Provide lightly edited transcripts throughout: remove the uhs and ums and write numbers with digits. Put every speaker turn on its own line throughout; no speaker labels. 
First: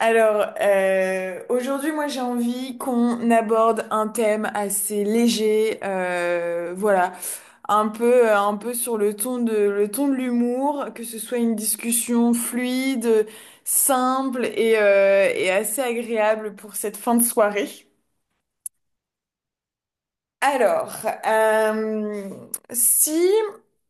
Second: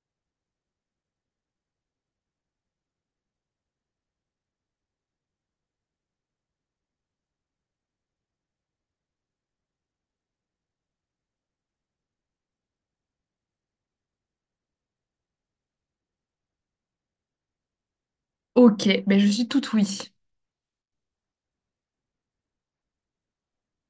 Aujourd'hui, moi, j'ai envie qu'on aborde un thème assez léger, voilà, un peu sur le ton de l'humour, que ce soit une discussion fluide, simple et et assez agréable pour cette fin de soirée.
Ok, ben je suis toute oui.
Alors, euh, Si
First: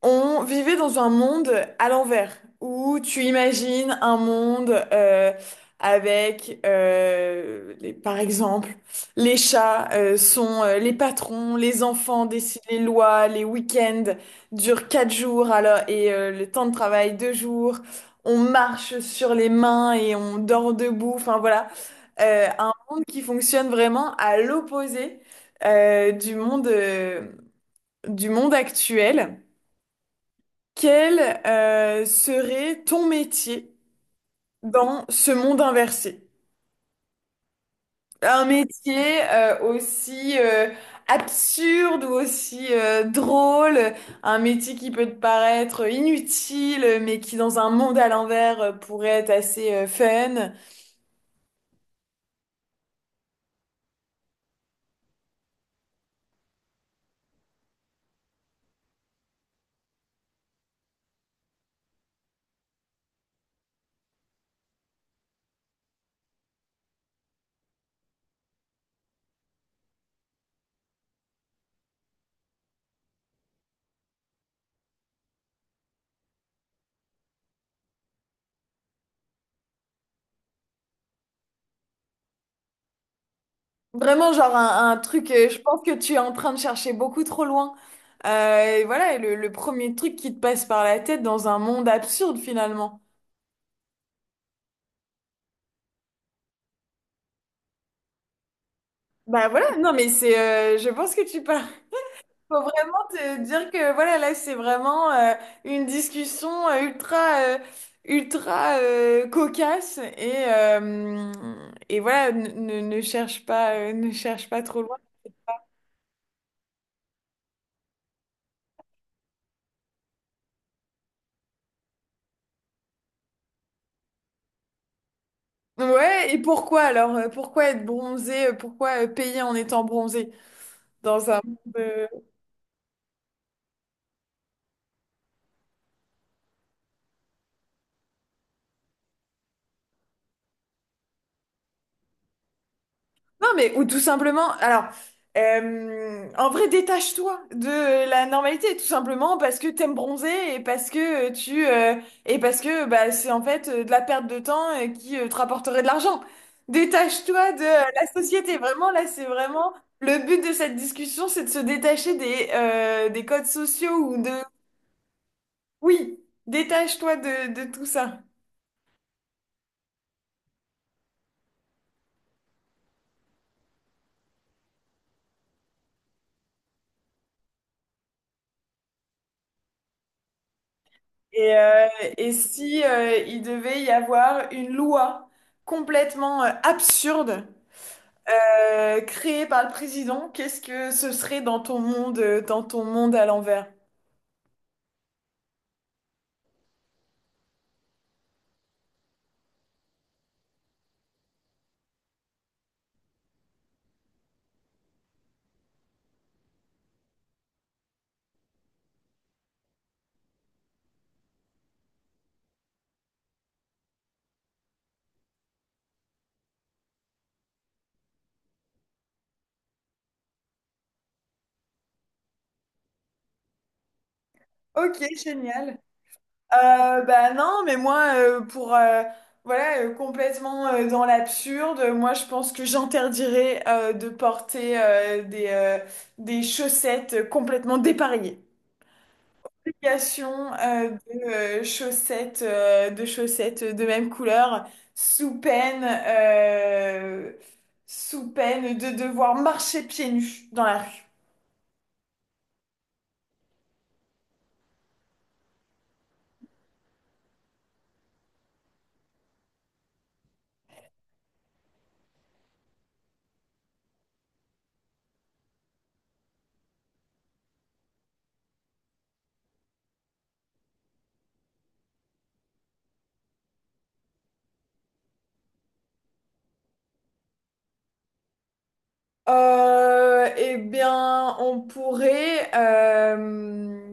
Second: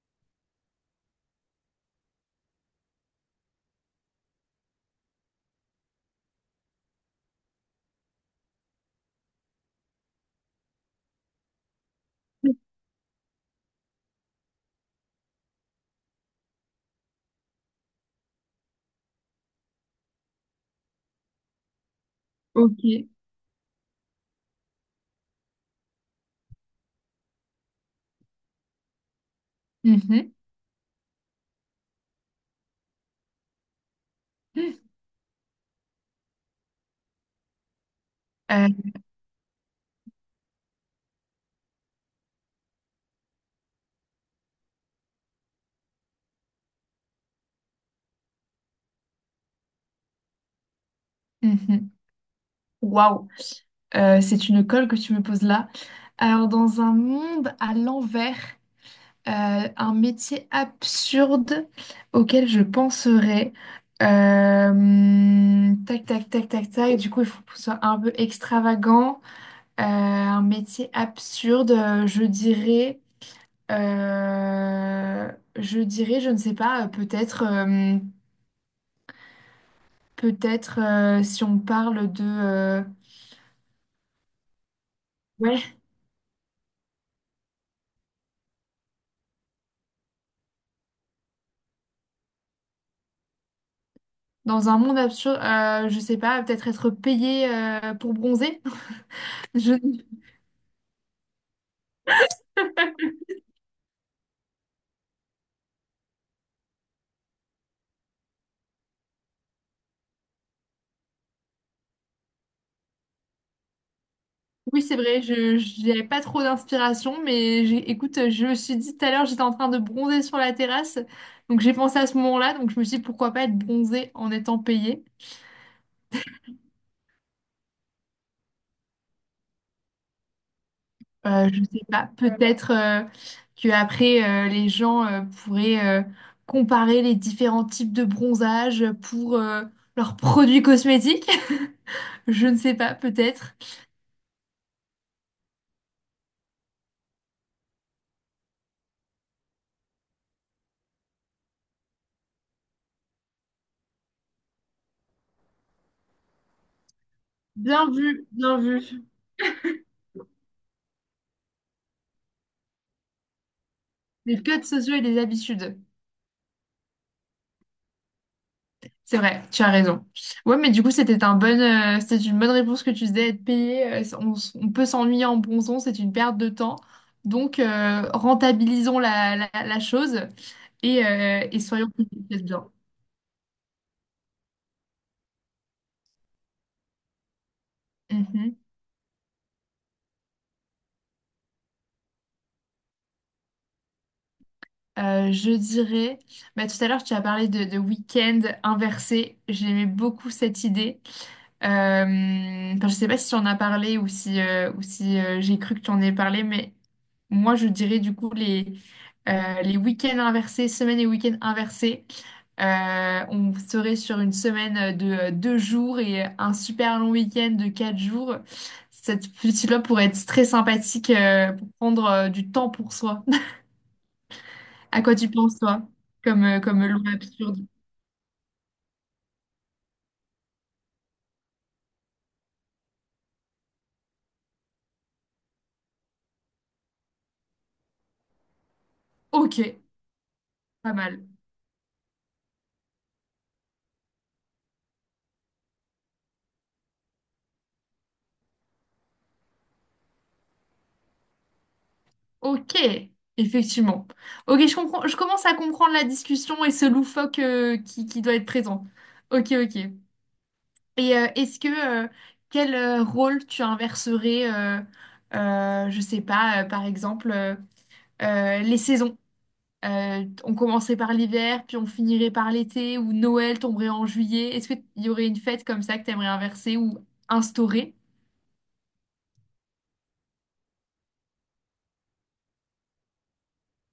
on vivait dans un monde à l'envers, où tu imagines un monde avec, par exemple, les chats sont les patrons, les enfants décident les lois, les week-ends durent 4 jours alors, et le temps de travail 2 jours, on marche sur les mains et on dort debout, enfin voilà. Un monde
Ok.
qui fonctionne vraiment à l'opposé euh, du monde, euh, du monde actuel.
Mhm.
Quel serait ton métier dans ce monde inversé? Un
Euh,
métier aussi absurde ou aussi drôle, un métier qui peut te paraître inutile, mais qui dans un monde à l'envers pourrait être assez fun.
mhm. Waouh. C'est une colle que tu me poses là. Alors, dans un monde à l'envers, un métier absurde auquel je penserais. Tac, tac, tac, tac, tac. Du coup, il faut que ce soit un peu extravagant. Un métier absurde, je dirais. euh, je ne sais pas, peut-être. Peut-être si on parle de...
Vraiment, genre un truc, je
Ouais,
pense que tu es en train de chercher beaucoup trop loin. Et voilà, et le premier truc qui te passe par la tête dans un monde absurde finalement.
dans un monde absurde, je sais pas, peut-être être payé pour bronzer.
Bah
Je...
voilà, non mais, je pense que tu parles. Faut vraiment te dire que voilà, là c'est vraiment une discussion ultra cocasse et et voilà, ne cherche pas, ne cherche pas trop
Oui, c'est
loin.
vrai, je j'avais pas trop d'inspiration, mais écoute, je me suis dit tout à l'heure, j'étais en train de bronzer sur la terrasse, donc j'ai pensé à ce moment-là, donc je me suis dit pourquoi pas être bronzé en étant payé.
Ouais, et pourquoi alors? Pourquoi être bronzé? Pourquoi payer en étant bronzé? Dans un monde...
Je sais pas, peut-être que après les gens pourraient comparer les différents types de bronzage pour leurs produits cosmétiques. Je ne sais pas,
Non,
peut-être.
mais ou tout simplement... En vrai, détache-toi de la normalité, tout simplement parce que t'aimes bronzer et parce que et parce que bah, c'est en fait de la perte de temps qui te rapporterait de l'argent. Détache-toi de
Bien,
la société. Vraiment, là, c'est vraiment... Le but de cette discussion, c'est de se détacher des des codes sociaux ou de...
les codes sociaux et les habitudes.
Oui, détache-toi de tout ça.
C'est vrai, tu as raison. Ouais, mais du coup, c'était un bon, c'était une bonne réponse que tu disais, être payé. On, on peut s'ennuyer en bronzant, c'est une perte de temps. Donc, rentabilisons la chose
Et,
et
euh,
soyons plus
et
efficaces bien.
si il devait y avoir une loi complètement absurde
Mhm.
créée par le président, qu'est-ce que ce serait dans ton monde à l'envers?
Je dirais, bah, tout à l'heure tu as parlé de week-end inversé, j'aimais beaucoup cette idée. Enfin, je sais pas si tu en as parlé ou si j'ai cru que tu en ai parlé, mais moi je dirais du coup les week-ends inversés, semaines et week-ends inversés. On serait sur une semaine de deux jours et un super long week-end de quatre jours. Cette petite-là pourrait être très sympathique pour prendre du temps pour soi.
Ok,
À quoi tu penses,
génial.
toi, comme, comme loi
Bah non,
absurde?
mais moi, pour voilà, complètement dans l'absurde, moi je pense que j'interdirais de porter des chaussettes complètement dépareillées.
Ok,
Application,
pas
de
mal.
de chaussettes de même couleur, sous peine, euh, sous peine de devoir marcher pieds nus dans la rue.
Ok, effectivement. Ok, je comprends, je commence à comprendre la discussion et ce loufoque qui doit être présent. Ok, ok. Et est-ce que quel rôle tu inverserais, je sais pas, par exemple, les saisons? On commencerait par l'hiver, puis on finirait par l'été, ou Noël tomberait en juillet. Est-ce qu'il y aurait une fête comme ça que tu aimerais inverser ou instaurer?
Eh bien, on pourrait.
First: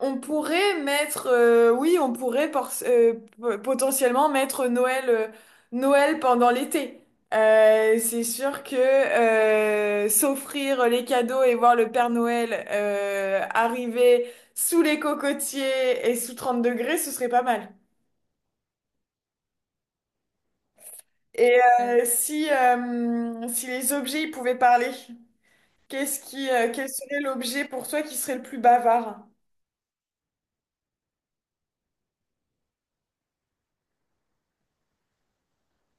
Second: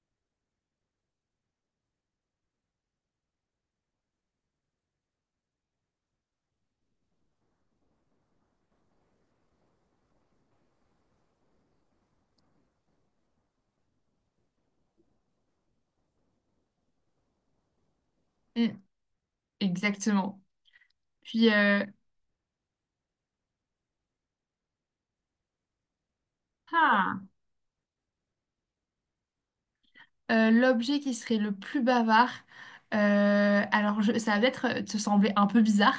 On pourrait mettre, oui, on potentiellement mettre Noël, Noël pendant l'été. C'est sûr que s'offrir les cadeaux et voir le Père Noël arriver sous les cocotiers et sous 30 degrés, ce serait pas mal.
Mm, exactement. Puis,
Et Mm. Si si les objets ils pouvaient parler, quel serait
ah,
l'objet pour toi qui serait le plus bavard?
l'objet qui serait le plus bavard, alors ça va peut-être te sembler un peu bizarre,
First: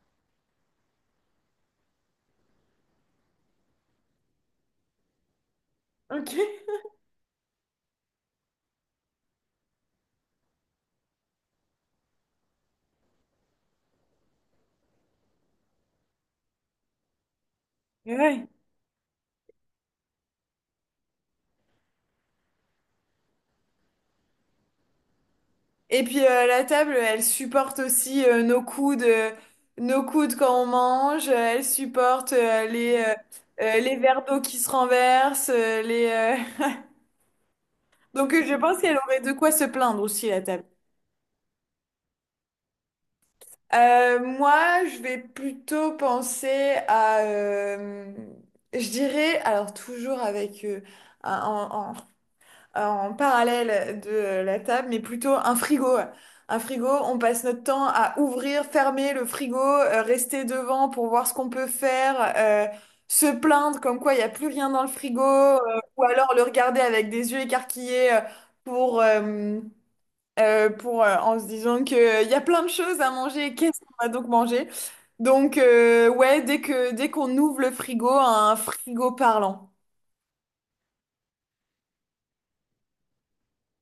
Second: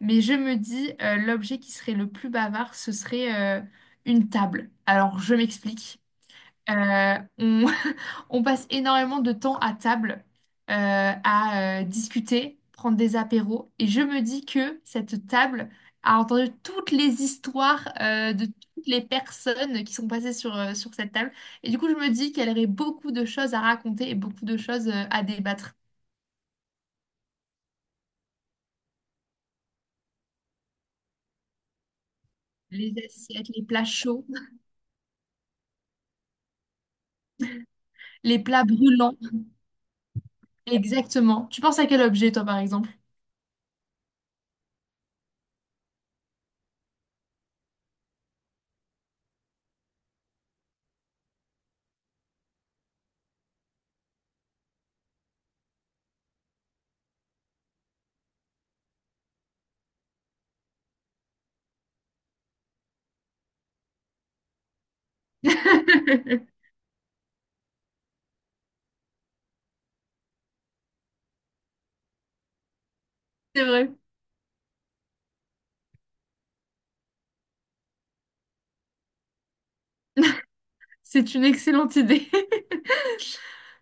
mais je me dis, l'objet qui serait le plus bavard, ce serait une table. Alors, je m'explique.
Ok.
On, on passe énormément de temps à table, euh, à discuter, prendre des apéros. Et je me dis que cette table a entendu toutes les histoires
Ouais.
de toutes les personnes qui sont passées sur cette table. Et du coup, je me dis qu'elle aurait beaucoup de choses à raconter et beaucoup de choses à débattre.
Et puis la table, elle supporte aussi nos coudes quand on mange. Elle supporte
Les assiettes, les plats
les verres
chauds,
d'eau qui se renversent. Les donc
les
euh, je
plats
pense qu'elle
brûlants.
aurait de quoi se plaindre aussi la table.
Exactement. Tu penses à quel objet, toi, par exemple?
Moi, je vais plutôt penser à. Je dirais, alors toujours un- en, en parallèle de la table, mais plutôt un frigo. Un frigo, on passe notre temps à ouvrir, fermer le frigo, rester devant pour voir ce qu'on peut faire, se plaindre comme quoi il n'y a plus rien dans le frigo, ou alors le regarder avec des yeux écarquillés pour, euh, en se disant qu'il y a plein de choses à manger,
C'est
qu'est-ce
vrai.
qu'on va donc manger? Donc, ouais, dès qu'on ouvre le frigo, un frigo parlant.
C'est une excellente idée.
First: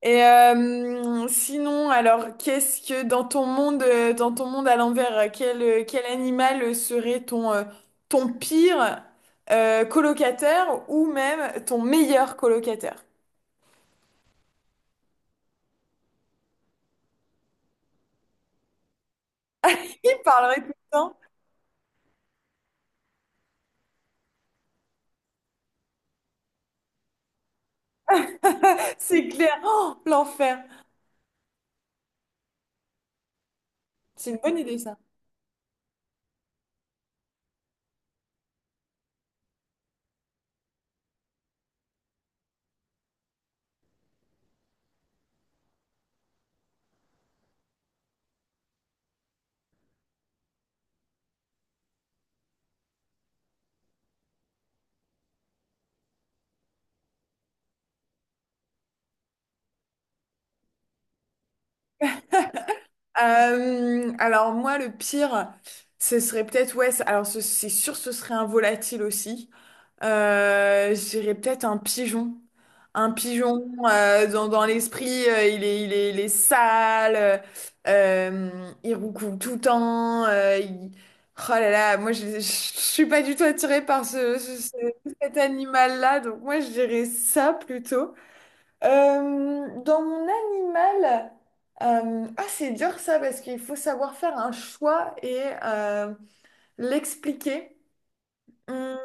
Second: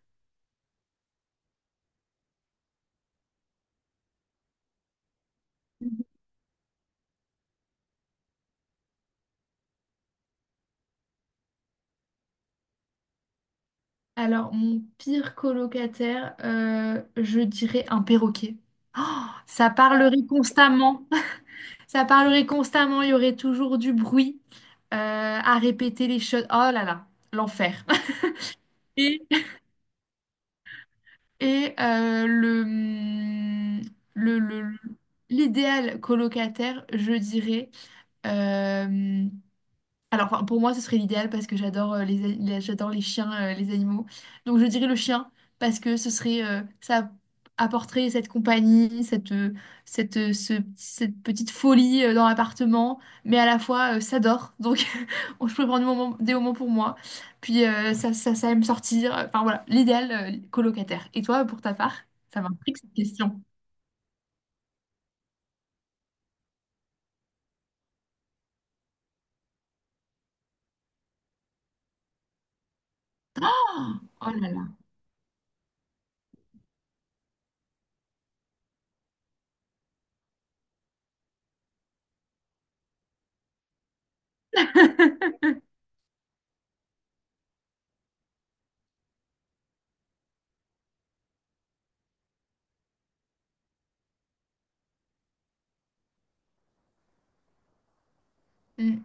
Et sinon, alors, qu'est-ce que dans ton monde à l'envers, quel animal serait ton, ton pire colocataire ou même ton meilleur colocataire?
Alors, mon pire colocataire, je dirais un perroquet. Oh, ça
Il
parlerait
parlerait tout le
constamment.
temps,
Ça parlerait constamment. Il y aurait toujours du bruit à répéter les choses. Oh là là, l'enfer. Et,
c'est clair. Oh, l'enfer.
et,
C'est une
le,
bonne
le-
idée, ça.
l'idéal colocataire, je dirais. euh, Alors, enfin, pour moi, ce serait l'idéal parce que j'adore j'adore les chiens, les animaux. Donc, je dirais le chien parce que ce serait, ça apporterait cette compagnie, cette petite folie dans l'appartement, mais à la fois, ça dort. Donc, je peux prendre des moments pour moi. Puis, ça, ça aime sortir. Enfin, voilà, l'idéal, colocataire. Et toi, pour ta part, ça m'intrigue cette question.
Alors moi, le pire, ce serait peut-être, ouais, c'est sûr, ce serait un volatile aussi. Je dirais peut-être un pigeon. Un pigeon,
Oh là là.
dans l'esprit, euh, il est sale, il roucoule tout le temps. Oh là là, moi je suis pas du tout attirée par cet animal-là, donc moi je dirais ça plutôt. Dans mon animal, ah, c'est dur ça parce qu'il faut savoir faire un choix et l'expliquer. Hum.
Mm.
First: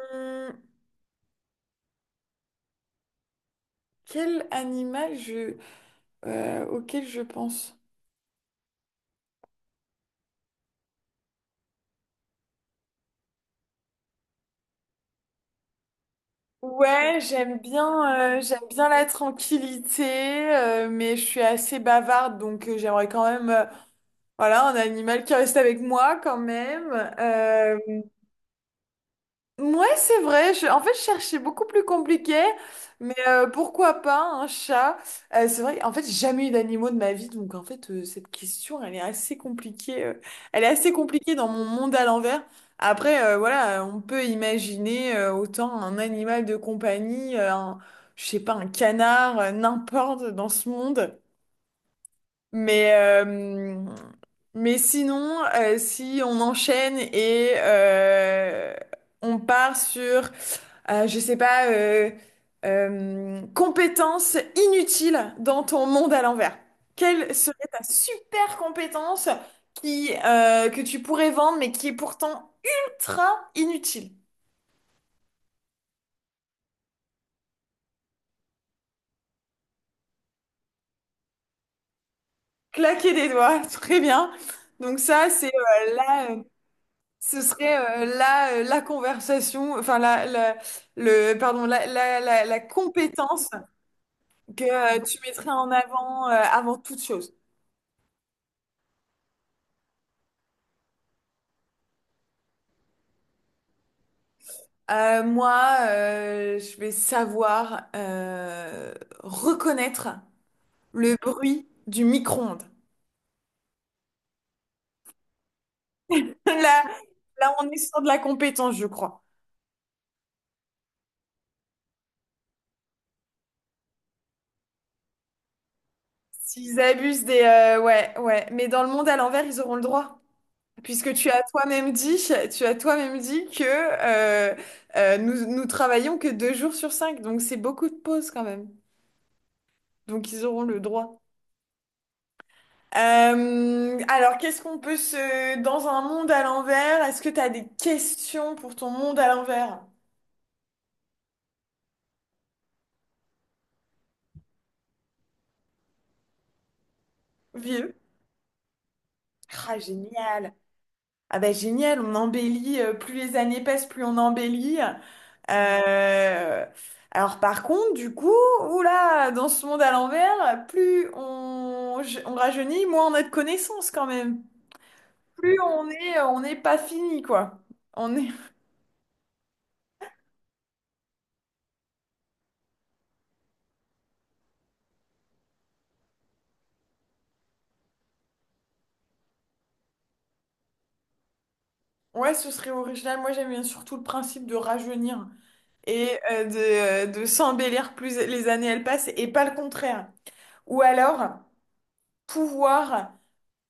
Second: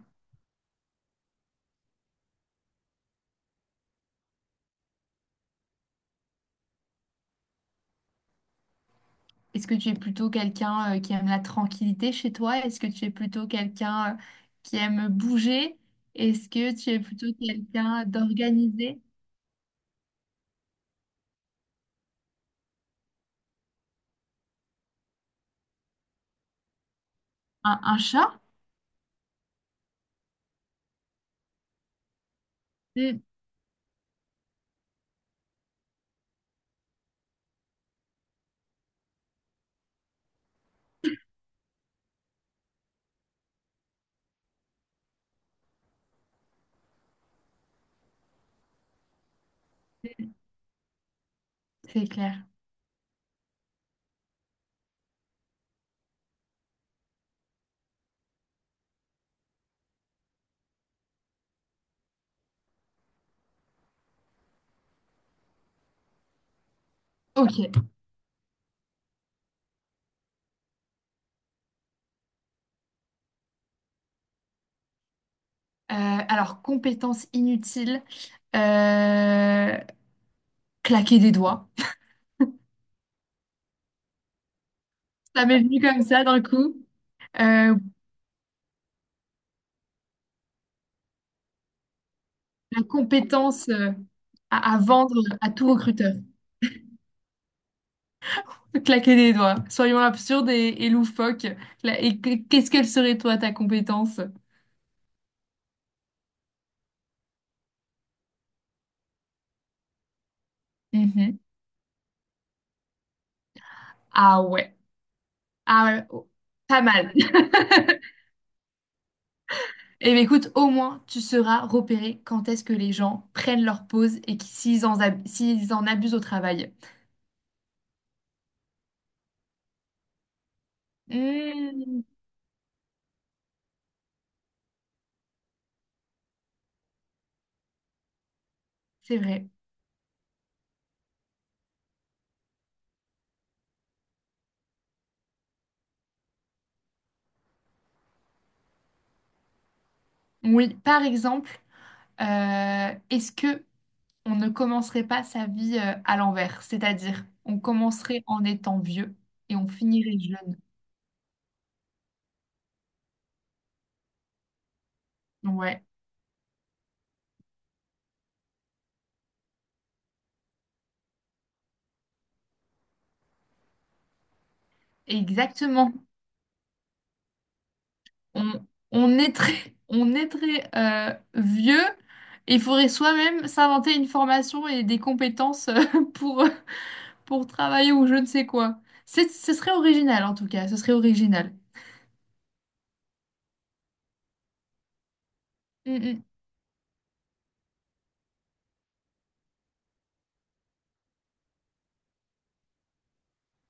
Quel animal auquel je pense?
Est-ce que tu es plutôt quelqu'un qui aime la tranquillité chez toi? Est-ce que tu es plutôt quelqu'un qui aime bouger? Est-ce que tu es
Ouais,
plutôt quelqu'un
j'aime bien
d'organisé?
la tranquillité, mais je suis assez bavarde, donc j'aimerais quand même, voilà, un animal qui reste avec moi quand même. Euh,
Un chat?
Ouais, c'est vrai. En fait, je cherchais beaucoup plus compliqué, mais
Mm.
pourquoi pas un chat? C'est vrai, en fait, j'ai jamais eu d'animaux de ma vie, donc en fait, cette question, elle est assez compliquée. Elle est assez compliquée dans mon monde à l'envers. Après, voilà, on peut imaginer autant un animal de compagnie, je sais pas, un canard, n'importe dans ce monde.
C'est clair.
Mais, euh, mais sinon, si on enchaîne et on part sur je sais pas, compétence inutile dans ton monde à l'envers. Quelle
Ok.
serait ta super compétence que tu pourrais vendre, mais qui est pourtant ultra inutile?
Alors, compétence inutile, euh, claquer des doigts.
Claquer des doigts, très bien. Donc ça, c'est
Ça m'est venu
euh,
comme ça
là, euh,
d'un coup.
ce
Euh,
serait là la conversation, enfin la- le, pardon, la
la
compétence
compétence
que
à vendre
tu mettrais
à tout
en
recruteur.
avant avant toute chose.
Claquer des doigts. Soyons absurdes et loufoques. Qu'est-ce qu'elle serait toi, ta compétence?
Moi, je vais savoir reconnaître le
Mhm.
bruit du micro-ondes.
Ah ouais. Ah ouais. Oh, pas
Là,
mal.
là, on est sur de la compétence, je crois.
Eh bien, écoute, au moins, tu seras repéré quand est-ce que les gens prennent leur pause et s'ils en, s'ils en abusent au travail.
S'ils abusent des... ouais, ouais. Mais dans le monde à l'envers, ils auront le droit. Puisque tu as toi-même
Hmm,
dit, tu as toi-même dit que nous travaillons que 2 jours sur 5. Donc, c'est beaucoup de pauses quand même.
c'est vrai.
Donc, ils auront le droit. Alors, qu'est-ce qu'on peut se... Dans un monde à l'envers, est-ce que tu as des questions pour ton monde à l'envers,
Oui, par exemple, est-ce que on ne commencerait pas sa vie à l'envers? C'est-à-dire, on
vieux?
commencerait en étant vieux et on
Ah,
finirait
génial.
jeune.
Ah bah génial, on embellit, plus les années passent, plus on embellit.
Ouais,
Euh, Alors par contre, du coup, oula, dans ce monde à l'envers, on rajeunit, moins on a de connaissances quand même. Plus on
exactement.
est, euh, on n'est pas fini, quoi. On est...
on, on est très, on est très vieux et il faudrait soi-même s'inventer une formation et des compétences pour, pour travailler ou je ne sais quoi. C'est, ce serait original en tout cas, ce serait original.
Ouais, ce serait original. Moi, j'aime bien surtout le principe de rajeunir. Et
Mm,
de s'embellir plus les années elles passent et pas le contraire. Ou alors pouvoir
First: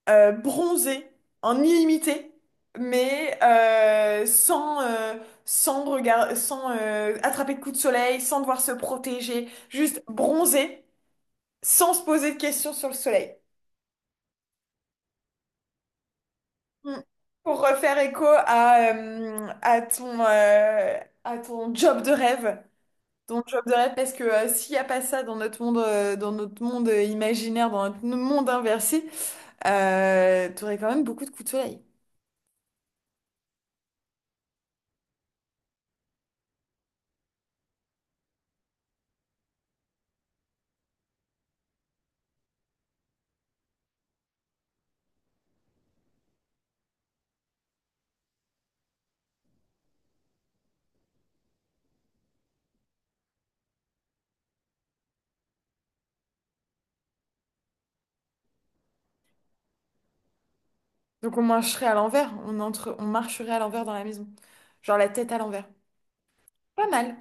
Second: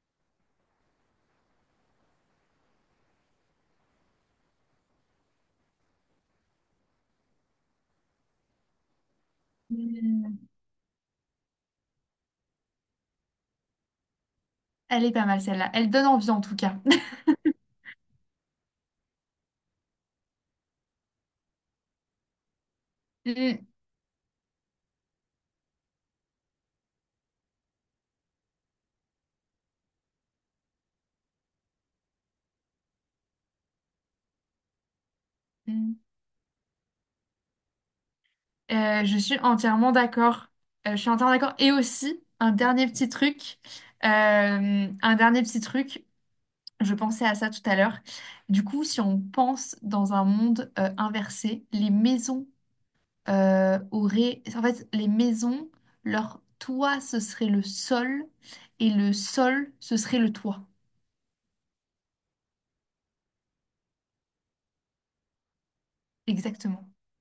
bronzer en illimité, mais sans, sans regard, sans attraper de coups de soleil, sans devoir se protéger, juste
mm. Mm.
bronzer sans se poser de questions sur le soleil.
Elle est pas mal celle-là, elle donne envie en tout cas.
Mm. Pour refaire écho à ton job de rêve. Ton job
Mm,
de rêve, parce que s'il n'y a pas ça dans notre monde imaginaire, dans notre monde inversé, tu aurais quand même beaucoup de coups de soleil.
mm. Je suis entièrement d'accord. Je suis entièrement d'accord. Et aussi, un dernier petit truc. Un dernier petit truc. Je pensais à ça tout à l'heure. Du coup, si on pense dans un monde inversé, les maisons auraient... En fait, les maisons, leur toit, ce serait le sol, et le sol, ce serait le toit.
Donc on marcherait à l'envers, on entre, on marcherait à l'envers dans la maison. Genre la tête à l'envers.
Exactement.
Pas mal.